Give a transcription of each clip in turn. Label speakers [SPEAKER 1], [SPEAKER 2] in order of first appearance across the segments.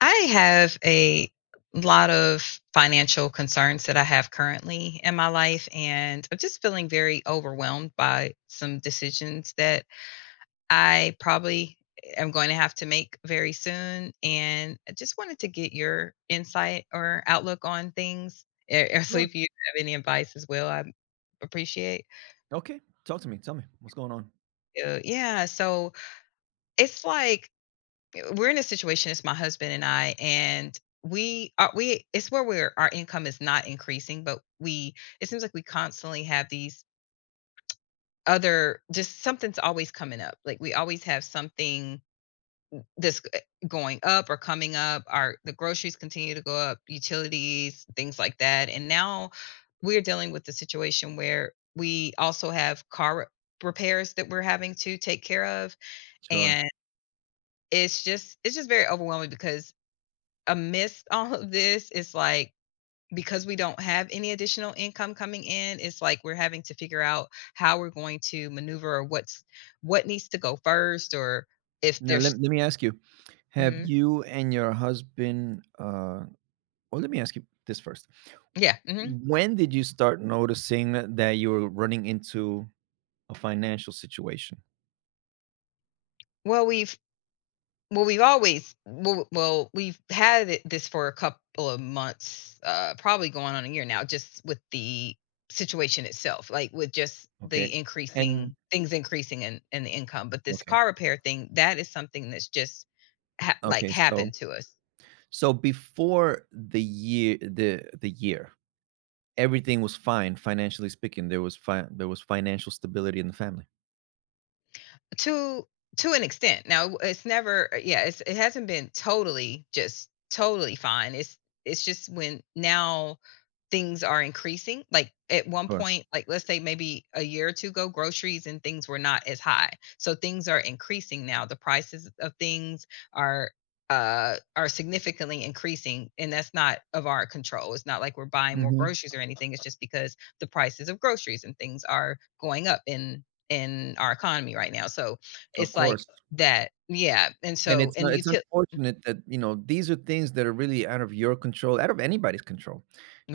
[SPEAKER 1] I have a lot of financial concerns that I have currently in my life, and I'm just feeling very overwhelmed by some decisions that I probably am going to have to make very soon. And I just wanted to get your insight or outlook on things. So
[SPEAKER 2] Sure.
[SPEAKER 1] if you have any advice as well, I appreciate.
[SPEAKER 2] Okay. Talk to me. Tell me what's going on.
[SPEAKER 1] Yeah, so it's like we're in a situation. It's my husband and i, and we are we it's where we're our income is not increasing, but we it seems like we constantly have these other, just something's always coming up. Like, we always have something that's going up or coming up. Our the groceries continue to go up, utilities, things like that. And now we're dealing with the situation where we also have car repairs that we're having to take care of.
[SPEAKER 2] Sure.
[SPEAKER 1] And it's just very overwhelming because amidst all of this, it's like because we don't have any additional income coming in, it's like we're having to figure out how we're going to maneuver, or what needs to go first, or if
[SPEAKER 2] Now let,
[SPEAKER 1] there's.
[SPEAKER 2] let me ask you. Have
[SPEAKER 1] Mhm.
[SPEAKER 2] you and your husband, well, let me ask you this first.
[SPEAKER 1] Yeah, mhm.
[SPEAKER 2] When did you start noticing that you were running into a financial situation?
[SPEAKER 1] Well, we've had this for a couple of months, probably going on a year now, just with the situation itself, like with just the
[SPEAKER 2] Okay. And
[SPEAKER 1] increasing, things increasing in the income. But this
[SPEAKER 2] okay.
[SPEAKER 1] car repair thing, that is something that's just Ha like,
[SPEAKER 2] Okay. So
[SPEAKER 1] happened to us
[SPEAKER 2] so before the year, everything was fine financially speaking. There was financial stability in the family.
[SPEAKER 1] to an extent. Now, it's never yeah, it hasn't been totally fine. It's just when now things are increasing. Like, at one
[SPEAKER 2] Sure.
[SPEAKER 1] point, like, let's say maybe a year or 2 ago, groceries and things were not as high. So things are increasing now. The prices of things are, are significantly increasing, and that's not of our control. It's not like we're buying more
[SPEAKER 2] Hmm.
[SPEAKER 1] groceries or anything. It's just because the prices of groceries and things are going up, and in our economy right now. So
[SPEAKER 2] Of
[SPEAKER 1] it's like
[SPEAKER 2] course.
[SPEAKER 1] that. Yeah. And
[SPEAKER 2] And
[SPEAKER 1] so,
[SPEAKER 2] it's uh,
[SPEAKER 1] and you
[SPEAKER 2] it's
[SPEAKER 1] tip,
[SPEAKER 2] unfortunate that, these are things that are really out of your control, out of anybody's control,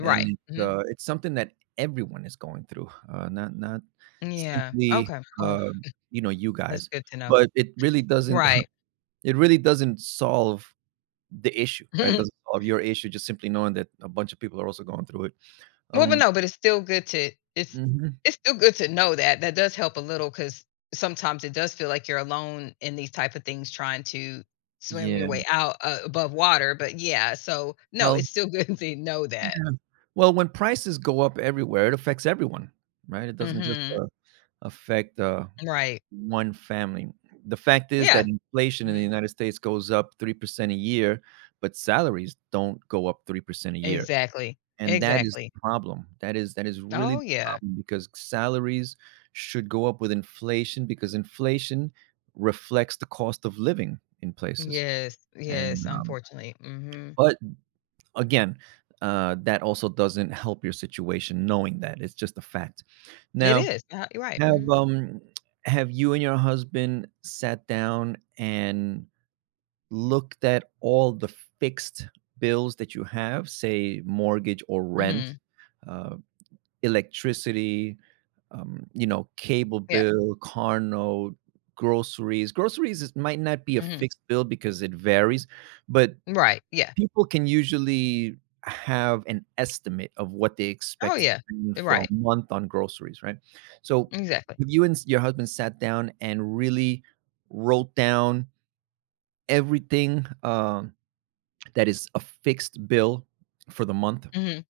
[SPEAKER 2] and it's,
[SPEAKER 1] Hmm.
[SPEAKER 2] uh, it's something that everyone is going through, not
[SPEAKER 1] Yeah.
[SPEAKER 2] simply,
[SPEAKER 1] Okay. Well,
[SPEAKER 2] um, you
[SPEAKER 1] that's
[SPEAKER 2] guys,
[SPEAKER 1] good to know.
[SPEAKER 2] but it really doesn't
[SPEAKER 1] Right.
[SPEAKER 2] it really doesn't solve the issue, right? It
[SPEAKER 1] well,
[SPEAKER 2] doesn't solve your issue just simply knowing that a bunch of people are also going through it.
[SPEAKER 1] but
[SPEAKER 2] Um
[SPEAKER 1] no, but it's still good to,
[SPEAKER 2] Mhm.
[SPEAKER 1] it's still good to know that that does help a little because sometimes it does feel like you're alone in these type of things trying to swim your
[SPEAKER 2] Yeah.
[SPEAKER 1] way out above water. But yeah, so no,
[SPEAKER 2] Well,
[SPEAKER 1] it's still good to know
[SPEAKER 2] yeah.
[SPEAKER 1] that.
[SPEAKER 2] Well, when prices go up everywhere, it affects everyone, right? It doesn't just,
[SPEAKER 1] Hmm.
[SPEAKER 2] affect,
[SPEAKER 1] Right.
[SPEAKER 2] one family. The fact is that
[SPEAKER 1] Yeah.
[SPEAKER 2] inflation in the
[SPEAKER 1] Hmm.
[SPEAKER 2] United States goes up 3% a year, but salaries don't go up 3% a year,
[SPEAKER 1] Exactly.
[SPEAKER 2] and that is
[SPEAKER 1] Exactly.
[SPEAKER 2] the problem. That is really
[SPEAKER 1] Oh,
[SPEAKER 2] the
[SPEAKER 1] yeah.
[SPEAKER 2] problem because salaries should go up with inflation because inflation reflects the cost of living in places,
[SPEAKER 1] Yes,
[SPEAKER 2] and,
[SPEAKER 1] yes, unfortunately. Mhm.
[SPEAKER 2] but again, that also doesn't help your situation knowing that. It's just a fact.
[SPEAKER 1] It
[SPEAKER 2] Now
[SPEAKER 1] Uh-huh, you're right.
[SPEAKER 2] have,
[SPEAKER 1] Mhm.
[SPEAKER 2] um have you and your husband sat down and looked at all the fixed bills that you have, say, mortgage or rent,
[SPEAKER 1] Mhm.
[SPEAKER 2] uh, electricity, cable
[SPEAKER 1] Yeah.
[SPEAKER 2] bill, car note, groceries? Groceries is might not be a
[SPEAKER 1] Mhm.
[SPEAKER 2] fixed bill because it varies, but
[SPEAKER 1] Right. Yeah.
[SPEAKER 2] people can usually have an estimate of what they
[SPEAKER 1] Oh,
[SPEAKER 2] expect to
[SPEAKER 1] yeah.
[SPEAKER 2] spend for a
[SPEAKER 1] Right.
[SPEAKER 2] month on groceries, right? So,
[SPEAKER 1] Exactly.
[SPEAKER 2] have you and s your husband sat down and really wrote down everything, that is a fixed bill for the month?
[SPEAKER 1] Mhm.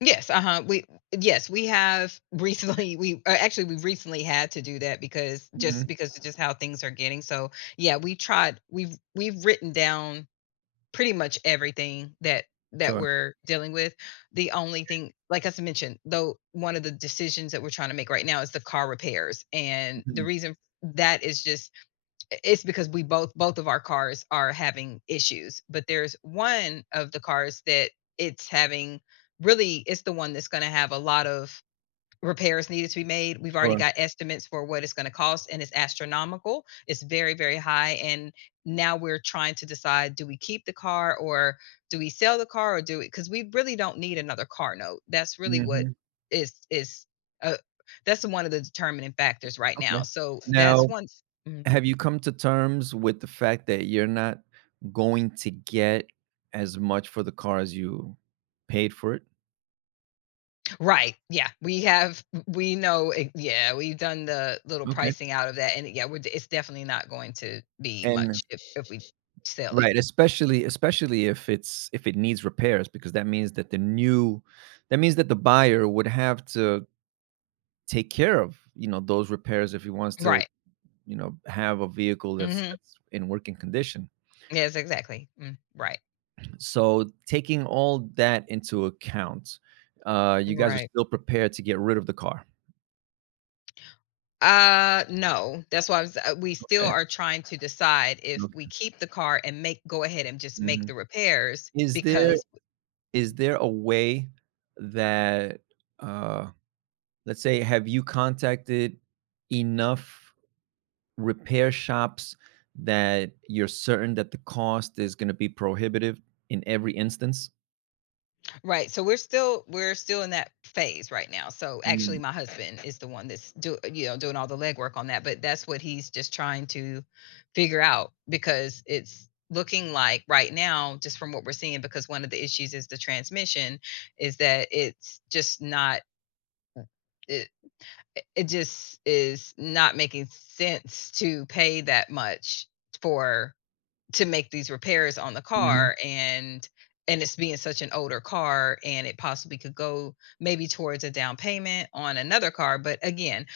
[SPEAKER 1] Yes. Uh-huh. we Yes, we have recently we actually, we recently had to do that because
[SPEAKER 2] Mhm.
[SPEAKER 1] just because of just how things are getting, so, yeah, we tried we've written down pretty much everything that
[SPEAKER 2] Sure.
[SPEAKER 1] we're dealing with. The only thing, like I mentioned, though, one of the decisions that we're trying to make right now is the car repairs. And the
[SPEAKER 2] Mhm.
[SPEAKER 1] reason that is just it's because we both of our cars are having issues. But there's one of the cars that it's having really it's the one that's going to have a lot of repairs needed to be made. We've already
[SPEAKER 2] Sure.
[SPEAKER 1] got estimates for what it's going to cost, and it's astronomical. It's very, very high. And now we're trying to decide, do we keep the car or do we sell the car or do we? Because we really don't need another car note. That's really what
[SPEAKER 2] Mhm.
[SPEAKER 1] is, is, uh, that's one of the determining factors right
[SPEAKER 2] Okay.
[SPEAKER 1] now. So that's
[SPEAKER 2] Now,
[SPEAKER 1] one. Mm.
[SPEAKER 2] have you come to terms with the fact that you're not going to get as much for the car as you paid for it?
[SPEAKER 1] Right. Yeah. We have, we know, it- yeah, we've done the little
[SPEAKER 2] Okay.
[SPEAKER 1] pricing out of that. And yeah, it's definitely not going to be
[SPEAKER 2] And
[SPEAKER 1] much if we sell it.
[SPEAKER 2] right, especially if it's if it needs repairs because that means that the buyer would have to take care of, those repairs if he wants to,
[SPEAKER 1] Right.
[SPEAKER 2] have a vehicle that's
[SPEAKER 1] Mhm.
[SPEAKER 2] that's in working condition.
[SPEAKER 1] Yes, exactly. Mm. Right,
[SPEAKER 2] So, taking all that into account, you guys are
[SPEAKER 1] right.
[SPEAKER 2] still prepared to get rid of the car.
[SPEAKER 1] No, that's why I was we still
[SPEAKER 2] Okay.
[SPEAKER 1] are trying to decide if we
[SPEAKER 2] Okay.
[SPEAKER 1] keep the car and make go ahead and just make
[SPEAKER 2] Mhm.
[SPEAKER 1] the repairs
[SPEAKER 2] Is there
[SPEAKER 1] because
[SPEAKER 2] is there a way that, uh, let's say, have you contacted enough repair shops that you're certain that the cost is gonna be prohibitive in every instance?
[SPEAKER 1] right, so we're still in that phase right now. So actually
[SPEAKER 2] Mm.
[SPEAKER 1] my husband is the one that's do you know doing all the legwork on that, but that's what he's just trying to figure out. Because it's looking like right now just from what we're seeing, because one of the issues is the transmission, is that it just is not making sense to pay that much for to make these repairs on the
[SPEAKER 2] Mhm.
[SPEAKER 1] car. And it's being such an older car, and it possibly could go maybe towards a down payment on another car. But again,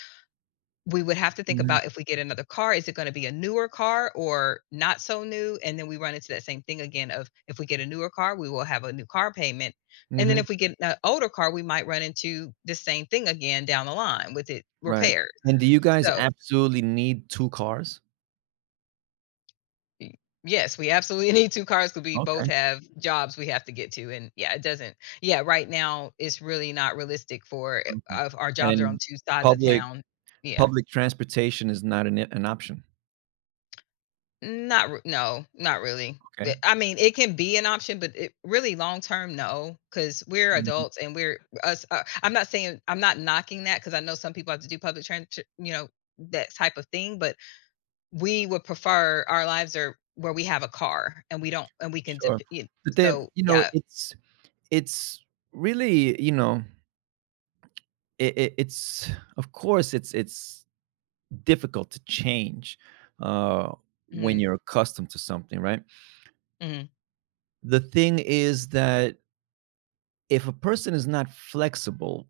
[SPEAKER 1] we would have to think
[SPEAKER 2] Mhm.
[SPEAKER 1] about, if we get another car, is it going to be a newer car or not so new. And then we run into that same thing again of, if we get a newer car, we will have a new car payment. And then
[SPEAKER 2] Mhm.
[SPEAKER 1] if we get an older car, we might run into the same thing again down the line with it
[SPEAKER 2] Right.
[SPEAKER 1] repaired.
[SPEAKER 2] And do you guys
[SPEAKER 1] So,
[SPEAKER 2] absolutely need 2 cars?
[SPEAKER 1] y yes, we absolutely need 2 cars because we both
[SPEAKER 2] Okay,
[SPEAKER 1] have jobs we have to get to. And yeah, it doesn't. Yeah, right now, it's really not realistic for
[SPEAKER 2] okay.
[SPEAKER 1] I our jobs are on
[SPEAKER 2] And
[SPEAKER 1] 2 sides of
[SPEAKER 2] public
[SPEAKER 1] town. Yeah.
[SPEAKER 2] public transportation is not an option.
[SPEAKER 1] Not r No, not really.
[SPEAKER 2] Okay.
[SPEAKER 1] But I mean, it can be an option, but it really long term, no, because 'cause we're
[SPEAKER 2] Mhm.
[SPEAKER 1] adults, and we're us I'm not saying I'm not knocking that because I know some people have to do public transit, that type of thing. But we would prefer our lives are where we have a car, and we don't, and we can dep
[SPEAKER 2] Sure.
[SPEAKER 1] y
[SPEAKER 2] But then,
[SPEAKER 1] so yeah.
[SPEAKER 2] it's really, you know, it it's of course, it's difficult to change, uh, when
[SPEAKER 1] Mhm,
[SPEAKER 2] you're accustomed to something, right?
[SPEAKER 1] mhm,
[SPEAKER 2] The thing is that if a person is not flexible,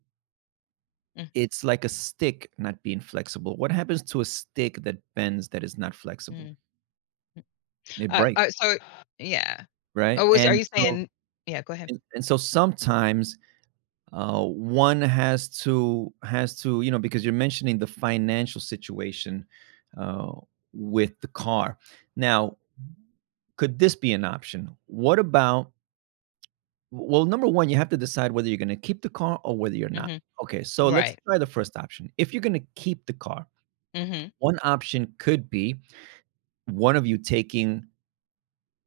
[SPEAKER 1] mm,
[SPEAKER 2] it's like a stick not being flexible. What happens to a stick that bends that is not flexible?
[SPEAKER 1] mhm, mm.
[SPEAKER 2] It breaks,
[SPEAKER 1] So yeah.
[SPEAKER 2] right?
[SPEAKER 1] Oh, was are
[SPEAKER 2] And
[SPEAKER 1] you
[SPEAKER 2] so
[SPEAKER 1] saying? Yeah, go ahead.
[SPEAKER 2] and, and so sometimes, one has to, because you're mentioning the financial situation, uh, with the car. Now, could this be an option? What about Well, number 1, you have to decide whether you're gonna keep the car or whether you're not.
[SPEAKER 1] Mhm.
[SPEAKER 2] Okay, so let's
[SPEAKER 1] Right.
[SPEAKER 2] try the first option. If you're gonna keep the car,
[SPEAKER 1] Mhm,
[SPEAKER 2] one option could be one of you taking,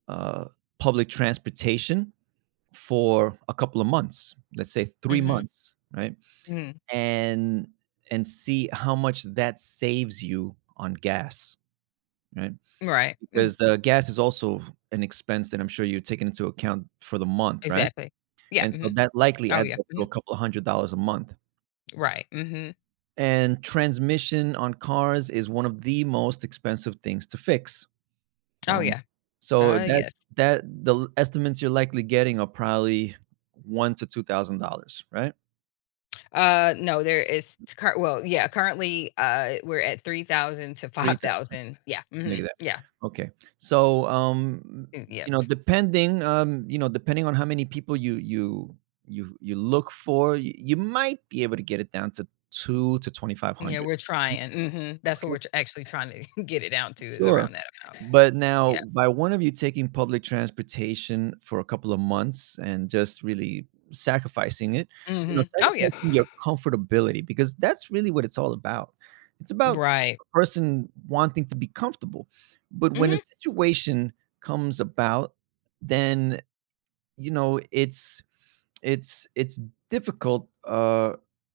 [SPEAKER 2] uh, public transportation for a couple of months, let's say 3
[SPEAKER 1] mhm,
[SPEAKER 2] months, right?
[SPEAKER 1] mhm.
[SPEAKER 2] And and see how much that saves you on gas, right?
[SPEAKER 1] Right.
[SPEAKER 2] Because, gas is also an expense that I'm sure you're taking into account for the month, right?
[SPEAKER 1] Exactly. Yeah,
[SPEAKER 2] And so
[SPEAKER 1] mhm.
[SPEAKER 2] that likely
[SPEAKER 1] Oh,
[SPEAKER 2] adds
[SPEAKER 1] yeah.
[SPEAKER 2] up to
[SPEAKER 1] Mhm.
[SPEAKER 2] a couple of $100 a month.
[SPEAKER 1] Right. Mhm.
[SPEAKER 2] And transmission on cars is one of the most expensive things to fix.
[SPEAKER 1] Oh,
[SPEAKER 2] Um,
[SPEAKER 1] yeah.
[SPEAKER 2] so that
[SPEAKER 1] Yes.
[SPEAKER 2] that the estimates you're likely getting are probably one to two thousand dollars, right?
[SPEAKER 1] No, there is cur well, yeah, currently, we're at 3,000 to
[SPEAKER 2] 3,000,
[SPEAKER 1] 5,000. Yeah,
[SPEAKER 2] look
[SPEAKER 1] mhm,
[SPEAKER 2] at that.
[SPEAKER 1] yeah,
[SPEAKER 2] Okay, so
[SPEAKER 1] mm, yeah.
[SPEAKER 2] you know, depending on how many people you look for, you might be able to get it down to two to twenty five
[SPEAKER 1] Yeah,
[SPEAKER 2] hundred.
[SPEAKER 1] we're trying, mhm, that's what
[SPEAKER 2] Okay,
[SPEAKER 1] we're tr actually trying to get it down to is
[SPEAKER 2] sure.
[SPEAKER 1] around that amount.
[SPEAKER 2] But now,
[SPEAKER 1] Yeah,
[SPEAKER 2] by one of you taking public transportation for a couple of months and just really sacrificing it,
[SPEAKER 1] mhm. Oh, yeah.
[SPEAKER 2] sacrificing your comfortability because that's really what it's all about. It's about
[SPEAKER 1] Right.
[SPEAKER 2] a person wanting to be comfortable. But when a
[SPEAKER 1] Mhm.
[SPEAKER 2] situation comes about, then, you know, it's it's difficult, uh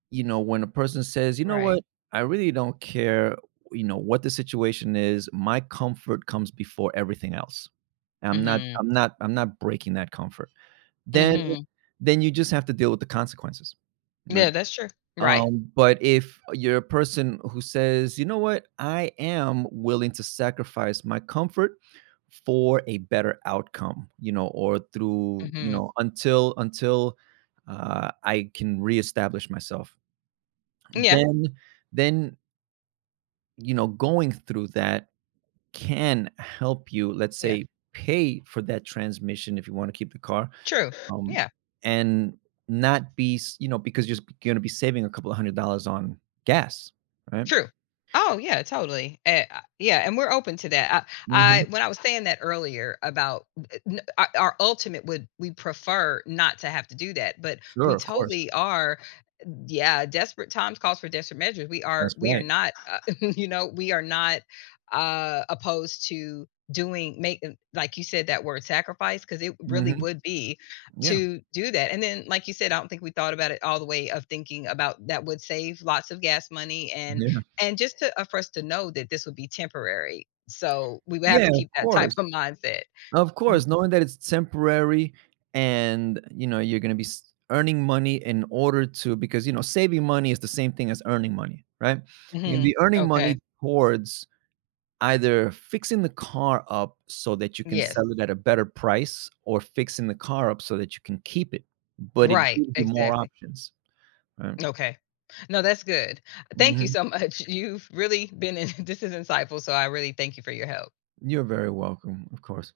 [SPEAKER 2] you know when a person says, "You know
[SPEAKER 1] Right.
[SPEAKER 2] what? I really don't care. You know what the situation is. My comfort comes before everything else.
[SPEAKER 1] Mhm.
[SPEAKER 2] I'm not breaking that comfort." Then
[SPEAKER 1] Mhm.
[SPEAKER 2] you just have to deal with the consequences, right?
[SPEAKER 1] Yeah, that's true. Right.
[SPEAKER 2] But if you're a person who says, "You know what? I am willing to sacrifice my comfort for a better outcome," or through,
[SPEAKER 1] Mhm.
[SPEAKER 2] until until I can reestablish myself,
[SPEAKER 1] Yeah,
[SPEAKER 2] then then, going through that can help you, let's
[SPEAKER 1] yeah.
[SPEAKER 2] say, pay for that transmission if you wanna keep the car,
[SPEAKER 1] True.
[SPEAKER 2] um,
[SPEAKER 1] Yeah.
[SPEAKER 2] and not be, because you're gonna be saving a couple of $100 on gas, right?
[SPEAKER 1] True. Oh, yeah, totally. Yeah, and we're open to that. I
[SPEAKER 2] Mhm.
[SPEAKER 1] when I was saying that earlier about eh, n our ultimate would we prefer not to have to do that, but
[SPEAKER 2] Sure,
[SPEAKER 1] we
[SPEAKER 2] of course.
[SPEAKER 1] totally are, yeah, desperate times calls for desperate measures. We are
[SPEAKER 2] That's
[SPEAKER 1] we are
[SPEAKER 2] right.
[SPEAKER 1] not, we are not, opposed to doing make like you said, that word sacrifice, because it really
[SPEAKER 2] Mhm.
[SPEAKER 1] would be
[SPEAKER 2] Yeah.
[SPEAKER 1] to do that. And then, like you said, I don't think we thought about it all the way of thinking about that would save lots of gas money. and
[SPEAKER 2] Yeah.
[SPEAKER 1] and just to for us to know that this would be temporary, so we would have
[SPEAKER 2] Yeah,
[SPEAKER 1] to
[SPEAKER 2] of
[SPEAKER 1] keep that type
[SPEAKER 2] course.
[SPEAKER 1] of mindset.
[SPEAKER 2] Of
[SPEAKER 1] Y
[SPEAKER 2] course, knowing that it's temporary and, you're gonna be s earning money in order to because, saving money is the same thing as earning money, right? You're gonna
[SPEAKER 1] Mhm.
[SPEAKER 2] be earning
[SPEAKER 1] Okay.
[SPEAKER 2] money towards either fixing the car up so that you can
[SPEAKER 1] Yes.
[SPEAKER 2] sell it at a better price or fixing the car up so that you can keep it, but it
[SPEAKER 1] Right,
[SPEAKER 2] gives you more
[SPEAKER 1] exactly.
[SPEAKER 2] options, right?
[SPEAKER 1] Okay. No, that's good. Thank you
[SPEAKER 2] Mhm.
[SPEAKER 1] so much. You've really been in. This is insightful, so I really thank you for your help.
[SPEAKER 2] You're very welcome, of course.